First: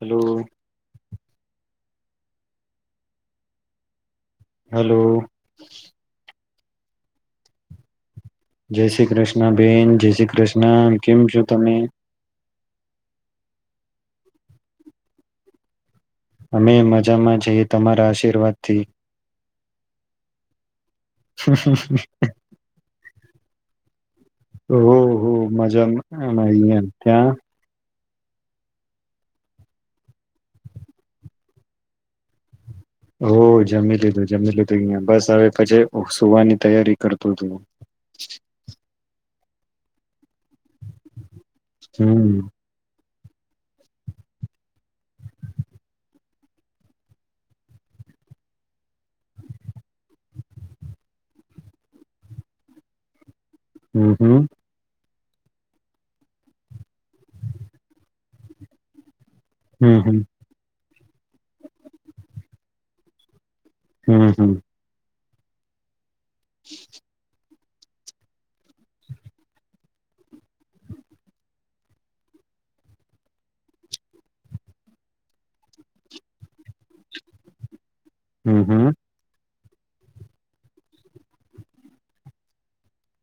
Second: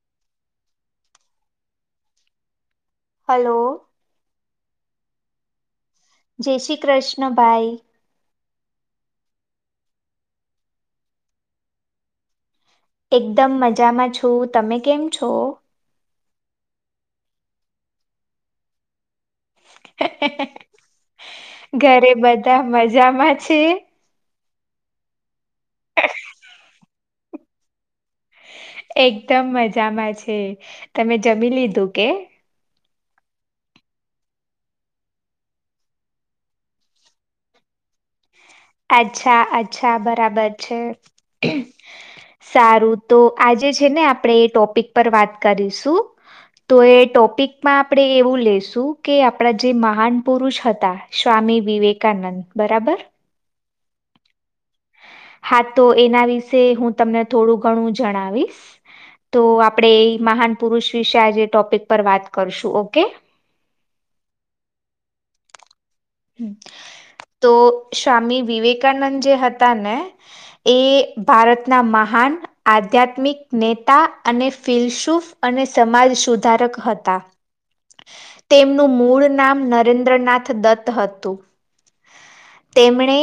Hello hello. Hello. જે શ્રી કૃષ્ણ ભાઈ. જય શ્રી કૃષ્ણ બેેન, જય શ્રી કૃષ્ણ, કેમ છો તમે? એકદમ મજામાં છું, તમે કેમ છો? અમેઇ મજામાં છઇએ તમારા આશીર્વાદ થી. ઘરે બધા મજામાં છે? હો હો મજામા અમારે ન્યા, ત્યાં? એકદમ મજામાં છે, તમે જમી લીધું કે? ઓ જમી લીધું, જમી લીધુ ઈયા, બસ હવે પછી સુવાની તૈયારી કરતો તો. અચ્છા અચ્છા, બરાબર છે, હમ સારું. તો આજે છે ને આપણેે એ ટોપિક પર વાત કરીશું, તો એ ટોપિકમાં આપણે એવું લેેશું કે આપણા જે મહાન પુરુષ હતા, સ્વામી વિવેકાનંદ બરાબર? હમ્મ હમ્મ. હા તો એના વિશે હું તમને થોડું ઘણું જણાવીશ. તો આપડે એ હમ મહાન પુરુષ વિશે આજે એ ટોપિક પર વાત કરશું, ઓકે? હમ્મ હમ્મ. હમ્મ. તો સ્વામી વિવેકાનંદ જે હતા ને, એ ભારતના મહાન આધ્યાત્મિક નેતા અને ફીલશુફ અને સમાલ સુધારક હતા. હમ હમ તેમનું મૂળ નામ નરેન્દ્રનાથ દત્ ત હતું. તેમણે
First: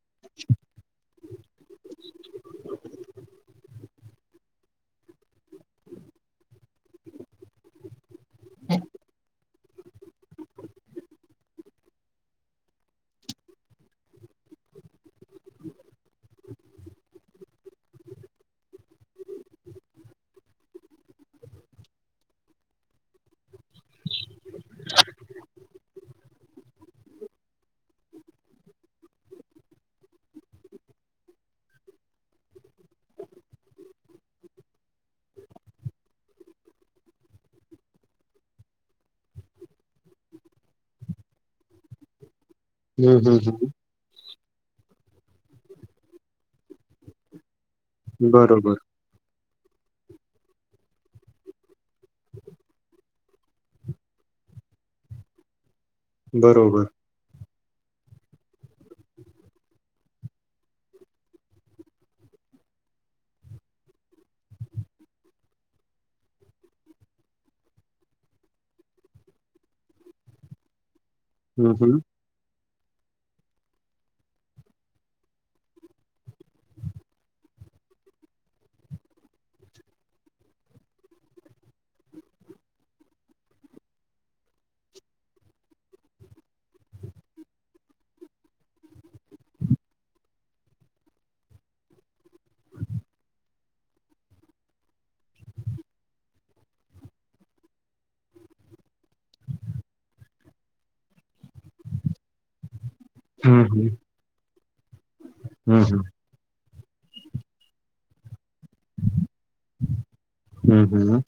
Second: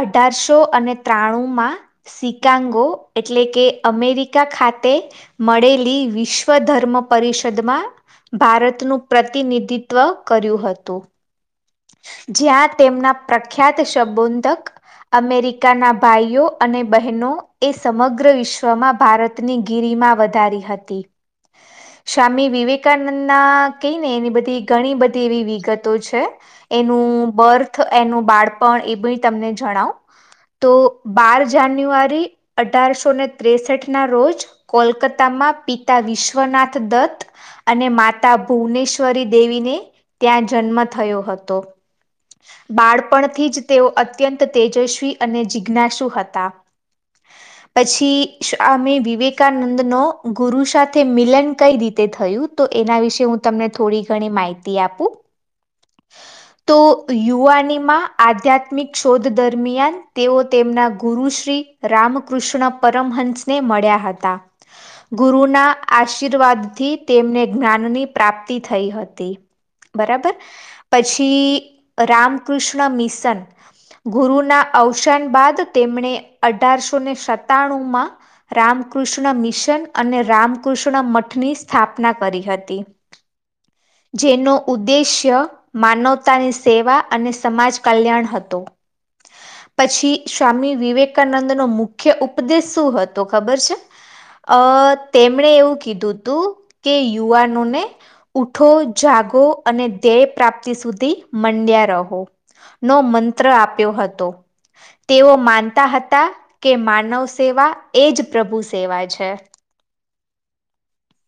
અઢારશો અને ત્રાણું માં સિકાંગો એટલે કે અમેરિકા ખાતે મળેલી વિશ્વ ધર્મ પરિષદમાં ભારતનું પ્રતિનિધિ ત્વ કર્યું હતું. જ્યાં તેમના પ્રખ્યાત શબોંધક અમેરિકાના ભાઈઓ અને બેહનો એ સમગ્ર વિશ્વમાં ભારતની ગીરીમાં વધારી હતી. સ્વામી વિવેકાનંદના કહીને એની બધી ઘણી બધી એવી વિગતો છે. એનું બર્થ, એનું બાળપણ એ બી તમને જણાવ. તો બાર જાન્યુઆરી, અઢારસો ને ત્રેસઠ ના રોજ કોલકાતામાં પિતા વિશ્વનાથ દત્ત અને માતા ભુવનેશ્વરી દેવીને ત્યાં જન્મ થયો હ તો. હમ બાળપણથી જ હમ તેઓ અત્યંત તેજસ્વી અને જિજ્ઞાસુ હતા. પછી બરોબર શામી વિવેકા નંદ નો ગુરુ સાથે મિલન કહી રી તે થયું તો એના વિશે હું તમને થોડી ઘણી માહિતી આપું? તો બરોબર યુવા નીમાં આધ્યાત્મિક શોધ દરમિયાન તેઓ તેમના ગુરુ શ્રી રામકૃષ્ણ પરમહંસ ને મળ્યા હતા. ગુરુના આશીર્વાદ થી તેમને જ્ઞાનની પ્રાપ્તિ થઈ હતી. બરાબર? હમ પછી હમ રામ કૃષ્ણ મિશન ગુરુના અવસાન બાદ તેમણે અઢારસોને સતાણું માં રામકૃષ્ણ મિશન અને રામકૃષ્ણ મઠની સ્થાપના કરી હતી જેનો ઉદ્દેશ્ય માનવતાની સેવા અને સમાજ કલ્યાણ હતો પછી સ્વામી વિવેકાનંદ નો મુખ્ય ઉપદેશ શું હતો ખબર છે અ તેમણે એવું કીધું હતું કે યુવાનોને ઉ ઠો જાગો અને ધ્યેય પ્રાપ્તિ સુધી મંડ્યા રહો નો મંત્ર હમ હમ આપ્યો હતો તેઓ માનતા હમ હતા કે માનવ સેવા એ જ પ્રભુ સેવા છે હમ્મ હમ્મ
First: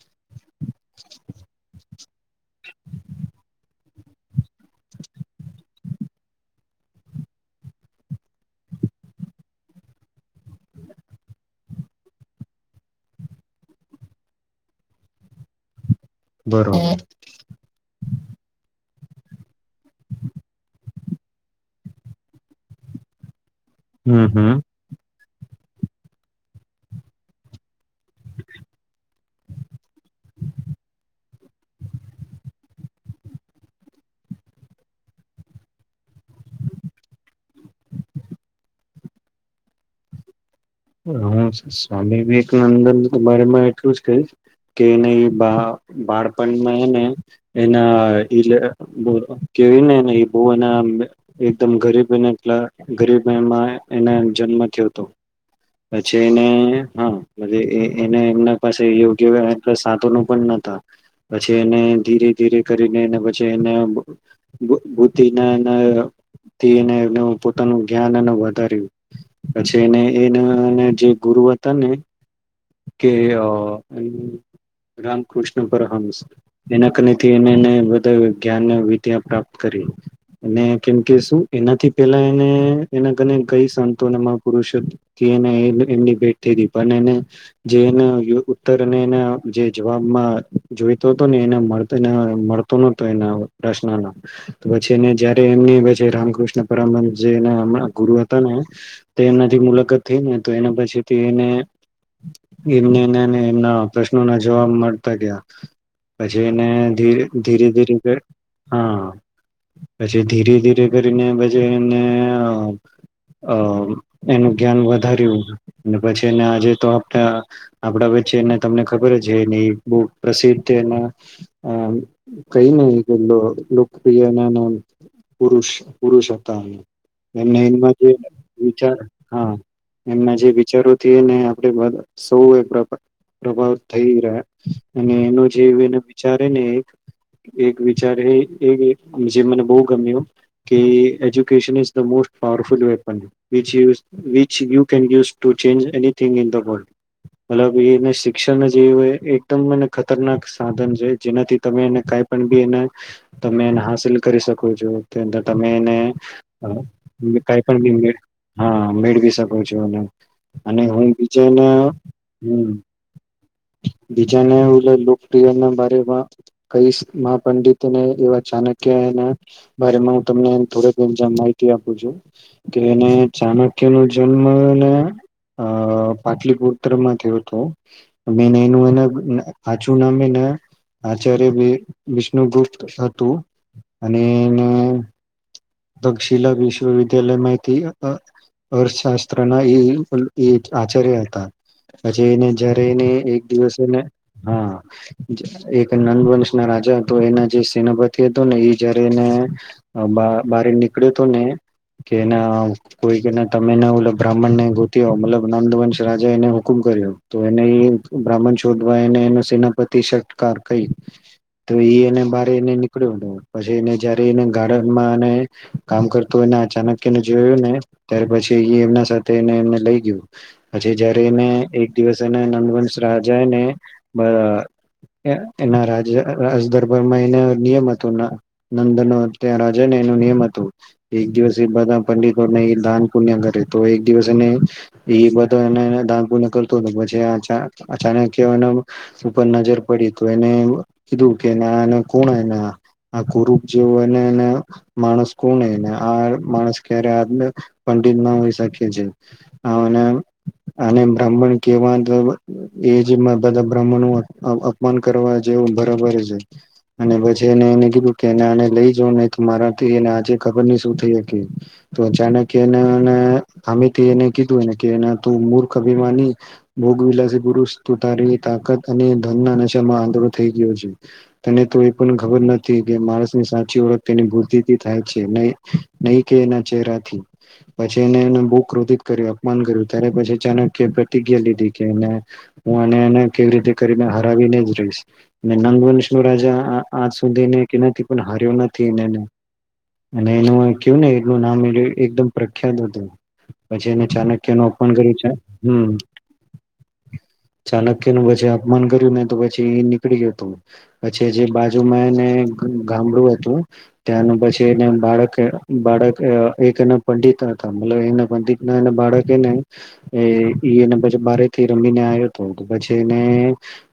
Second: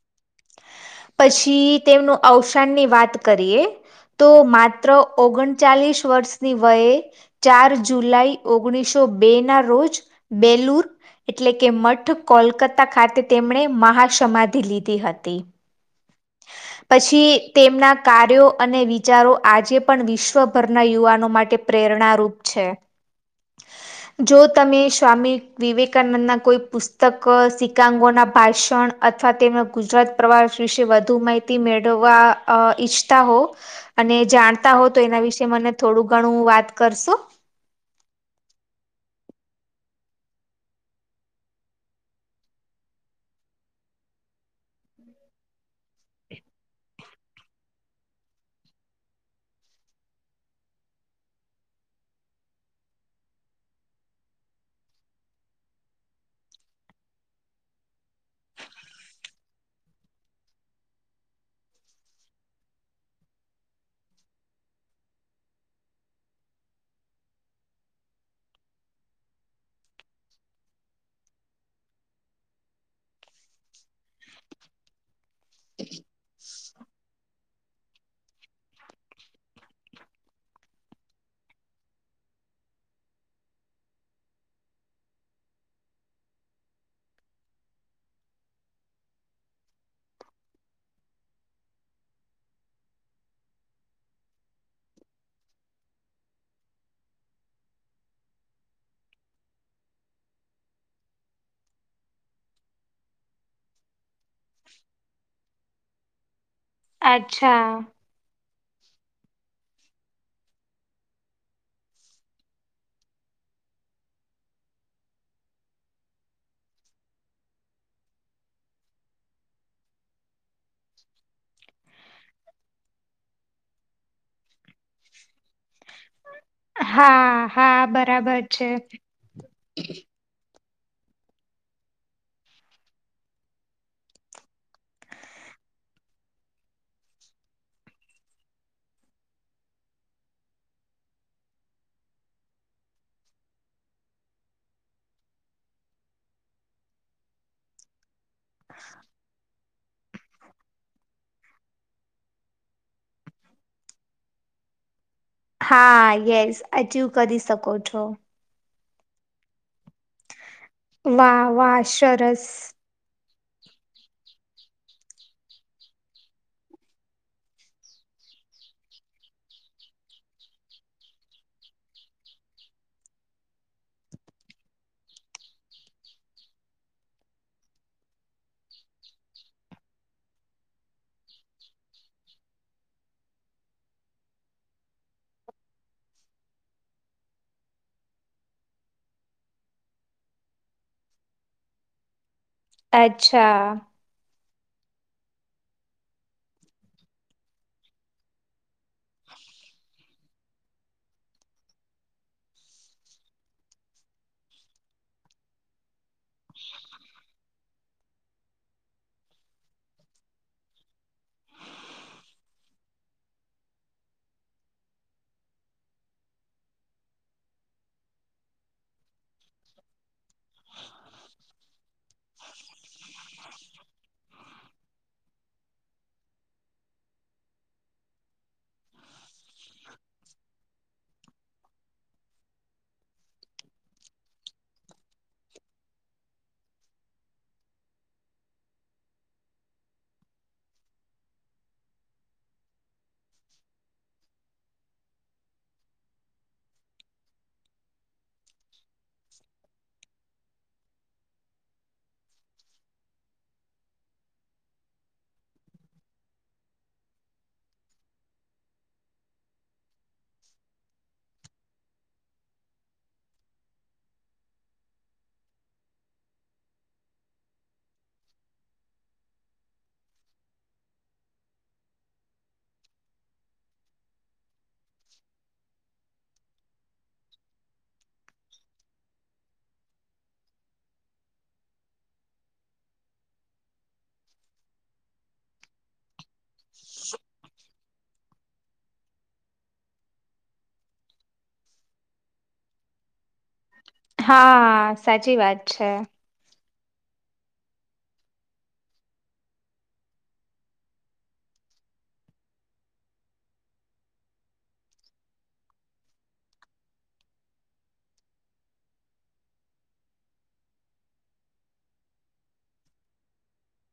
પછી તેમનું અવસાન ની વાત કરીએ તો મા માત્ર ઓગણચાલીસ વર્ષની વયે ચાર જુલાઈ ઓગણીસો બે ના રોજ બેલુર એટલે કે મઠ કોલકાતા ખાતે તેમણે મહાસમાધિ લીધી હતી બરોબર પછી તેમના કાર્યો અને વિ વિચારો આજે પણ વિશ્વભરના યુવાનો માટે પ્રેરણારૂપ છે હમ જો હમ તમે સ્વામી વિવેકાનંદ ના કોઈ પુસ્તક સિકાંગો ના ભાષણ અથવા તેમના ગુજરાત પ્રવાસ વિશે વધુ માહિતી મેળવવા ઈચ્છતા હો અને જાણતા હો તો એના વિશે મને થોડું ઘણું વાત કરશો હું સ્વામી વિવેકાનંદન બરા માં એટલું જ કહીશ કે એને એ બા બાળપણમાં એને એના ઇટલે કેયુ નેને બો એના એકદમ ગરીબ ગરીબ એમાં એનો જન્મ થયો હતો પછી એન હા પલે એને એમના પાસે યોગ્ય સાધનો પણ નોતા પછી એને ધીરે ધીરે કરીને અને પછી એને બુ બુદ્ધિના એથી એને એનું પોતાનું જ્ઞાન એ વધાર્યું પછી એને એને અને જે ગુરુ હતા ને કે અ રામકૃષ્ણ પરહંસ એના કનેથી એને એને બધો જ્ઞાન ને વિદ્યા પ્રાપ્ત કરી અને કેમકે શુ એનાથી એને પેલા એને એનાને કઈ સંતોને મહા પુરુષોથી એમની ભેટ થઈલી પણ એને જે એના ઉત્તર અને એના જે જવાબમાં જોઈતો હતો ને એને મળતો નતો એના પ્રશ્નનો તો પછી એ જયારે એમની પછી રામકૃષ્ણ પરમહંસ જે અમે ના ગુરુ હતા નેતેનાથી મુલાકાત થઈ ને તો એના પછી એને એમને એમના પ્રશ્નો ના જવાબ મળતા ગયા પ જેને ધીરે ધીરે અચ્છા ધીરે કે હા પછી ધીરે ધીરે કરીને પછી એને અમને અ એનું જ્ઞાન વધાર્યું અને પછી એને આજે તો અ આપડા વચ્ચે એને તમને ખબર જ છે એ બો પ્રસિદ્ધ એના અ કઈયે ને એ લોક લોકપ્રિય એના પુરુષ પુરુષ તામ હા હા [unintelligible] જે બરાબર છે વિચાર હા એમના જે વિ જરૂર થી ને આપડે બધ સવે એ પ્રભાવ થઈ રહ્યા અને એનો જે એને વિચારેને એ એક વિચારે જે મને બો ગમ્યું કે education is the most powerful weapon which you can use to change anything in the world મલબી ઈ ને શ શિક્ષામાં જે હોયે એકદમ મ ખતરનાક સાધન છે જેનાથી તમે એને કઈ પણ બી એને તમે એને હંસિલ કરી શકો છો તે અંદર તમે એને હા યસ અ અચીવ કરી કાઈ શકો પણ ગી છો મેં હા મેળવી શકો છ જો અને હું વાહ બીજેને વાહ સરસ બીજાને ઓલા ને લોકપ્રિય ને બારેમા કહીશ મહા પંડિતને એવા ચાણક્ય એના બારેમાં હું તમને થોડક માહિતી આપું છું કે એને ચાણક્ય નો જન્મને એ પાટલીપુ પુત્ર માં થયો હતો ને મેને એનું એના હાચું નામે એને આચાર્ય વિ વિષ્ણુગુપ્ત હતું અને એને દક્ષિલા વિશ્વવિદ્યાલયમાંથી અર્થશાસ્ત્રના એ એ આચાર્ય હતા જે એને તે જયારે એને એક અચ્છા દિવસ એને હા. એક નંદ વંશ ના રાજા હતો એના જે સેનાપતિ હતો ને એ- જ્યારે એને અલા બારે નીકળ્યો તો ને કેના કોઈ કે ના તમે ના ઓલો બ્રાહ્મણ ને ગોતી મતલબ નંદવંશ રાજા એને હુકુમ કર્યો તો એને એ બ્રાહ્મણ શોધવા એને એ સેનાપતિ સટકાર કઈ તો એ એને બારે એને નીકળ્યો પછી એને જયારે એને ગાર્ડનમાં અને એક કામ કરતું એને અચાનક એને જોયું ને ત્યારે પછી એ એમના સાથ તે એ લઈ ગયું પછી જયારે એને એક દિવસ એ નંદ વંશ રાજાને બાહ એના રાજ-રાજદરબારમાં એનો નિયમ હતો ના નંદનો ત્યાં રાજા ને એ નિયમ હતું. એક દિવસ એધ પંડિતોને દાન પુણ્ય કરે તો એક દિવસ એને એ બધા ને દાન પુણ્ય કરતો પછી અચા-અચાનક એના ઉપર નજર પડી તો એને કીધું કે કોણ આ એ કોનાં એના આ કુરુ જેવું અને એને માણસ કોને એને આ માણસ ક્યારે આદમે પંડિત ના હોઈ શકે છે આને અને બ્રાહ્મણ કેવા એ જ બધા બ્રા્મણું અપ-અપમાન કરવા જેવું બરાબર છે અને પછી એને એને કીધું કે આને લઈ જાઓ નહીં તો મારા તે એલા આજે ખબર ન શું થઈ તો અચાનક એને એને આને કીધુંકે તે મૂર્ખને અભિમાની ભોગ વિલાસી પુરુષ ત તારી તાકાત અને ધન ના નશામાં આંધળો થઈ ગયો છે તને તો એ પણ ખબર નથી કે માણસ ની સાચી ઓળખ તેની બુદ્ધિ એ થાય છે ને નહી કે એના ચેરાથી પછી એને એ બુ ક્રોધિત કર્યું અપમાન કર્યું ત્યારે પછી ચાણક્ય પ્રતિજ્ઞા લીધી કેને હું આને એને કેવી રીતે કરીને હરાવીને જ રહીશ. નંદવનશ જે રાજા આજ સુધીની કે નથી પણ હાર્યો નથી એ એને. અને એનું કું ને એનું નામ એ એકદમ પ્રખ્યાત હતું. પછી એને ચાણક્યનું અપમાન હા કર્યું છે. સાચી વાત છે હમ્મ. ચાલક્યનું વઝે પછી અપમાન કર્યું ને તો પછી નીકળય હતું પછી જે બાજુમાં એને ગા-ગામડું હતું ત્યાં ને પછી એને બાળક બાળક અહ એક એના પંડિત હતા મતલબ એના પંડિત ના એ બાળક એ એનેને પછી બારે થી રમીને આવ્યો હતો પછી એને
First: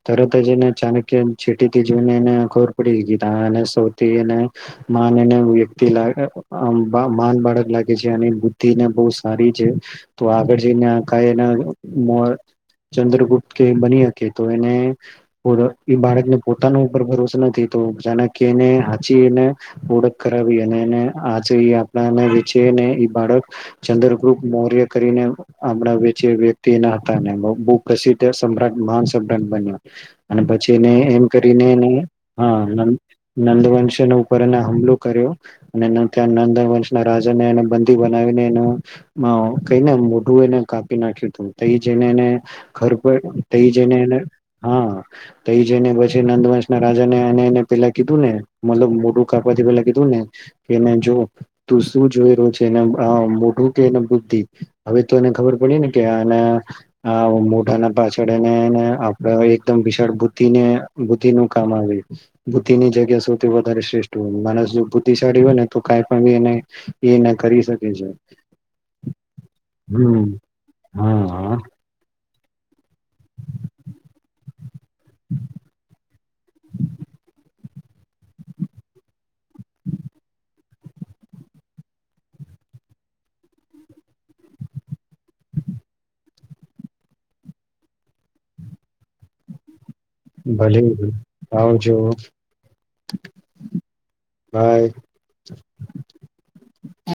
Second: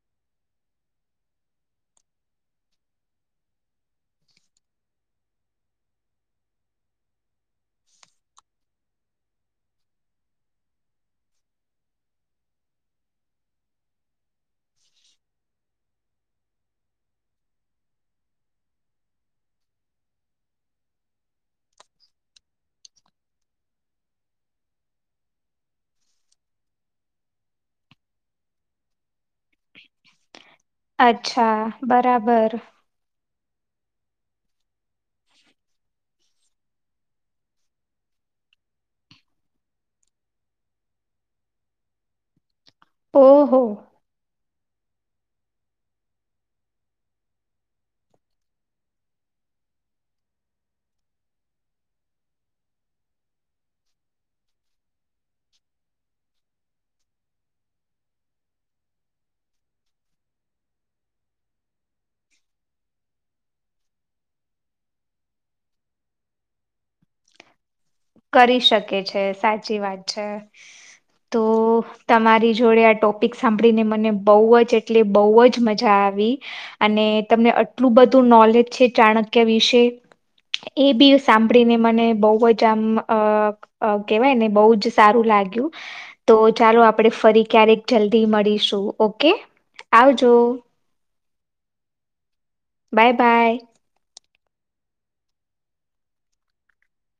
તરત જ એને ચાણક્ય ચેટીથી જોઈને એને ખબર પડી ગઈ થી તાને સૌથી એને ના મીને વ્યક્તિલા અહ અહ આમ બાળક લાગે છે અને બુદ્ધિને બહુ સારી છે તો આગળ જઈને આ કા એના મોર ચંદ્રગુપ્ત કે બની શકે તો એને ઓળ એ બાળકને પોતાના ઉપર ભરોસો નથી તો ચાણક્યે ને હાચી એને ઓળખ કરાવી અને એને આજે આપણાને વેચેને એ બાળક ચંદ્રગુપત મૌર્ય કરીને આપણા વેચે વ્યક્તિ એના હતા બહુ- બહુપ્રસિદ્ધ સમ્રાટ માસ તટ ડન બન્યા અને પછીને એમ અચ્છા કરીને એને બરાબર હા નેન નંદવંશ એણે પર એના હમલો કર્યો અને ને ત્યા નંદવંશ ના રાજાને એને બંદી બનાવીને એનું કઈ ને મોઢું એને કાપી નાખ્યું તું જને એને ઘર પર થઈ ઓહો જઈને એને હા તો એ જને પછી નંદવંશ ના રાજા ને અને એને પેલા કીધું ને મતલબ મોટું કાઇપા તો પેલાં કીધુંને કે એ જો તું શું જોઈ રહ્યો છે આહ મોઢું કે બુદ્ધિ હવે તો એને ખબર પડી ને કે આ આહ મોઢા ના પાછળ એને આપડા એકદમ વિશાળ બુદ્ધિને બુદ્ધિ નું કામ આવે બુદ્ધિની જગ્યા સૌથી વધારે શ્રેષ્ઠ તો માણસ જો બુદ્ધિશાળી હોય ને તો કઈ પણ બી એને એ ના કરી શક કરી શકે છે, સાચી વાત છે. હમ હા તો હા તમારી જોડે આ ટોપિક સાંભળીને મને બહુ જ એટલે બહુ જ મજા આવી અને તમને આટલું બધું નોલેજ છે ચાણક્ય વિશે એ બી સાંભળીને મને બહુ જ આમ અહ અહ કેવાય ને બહુ જ સારું લાગ્યું. તો ચાલો આપણે ફરી ક્યારેક જલ્દી મળીશું ઓકે. આવજો ભલી લીધી આવજો. Bye bye. બાય.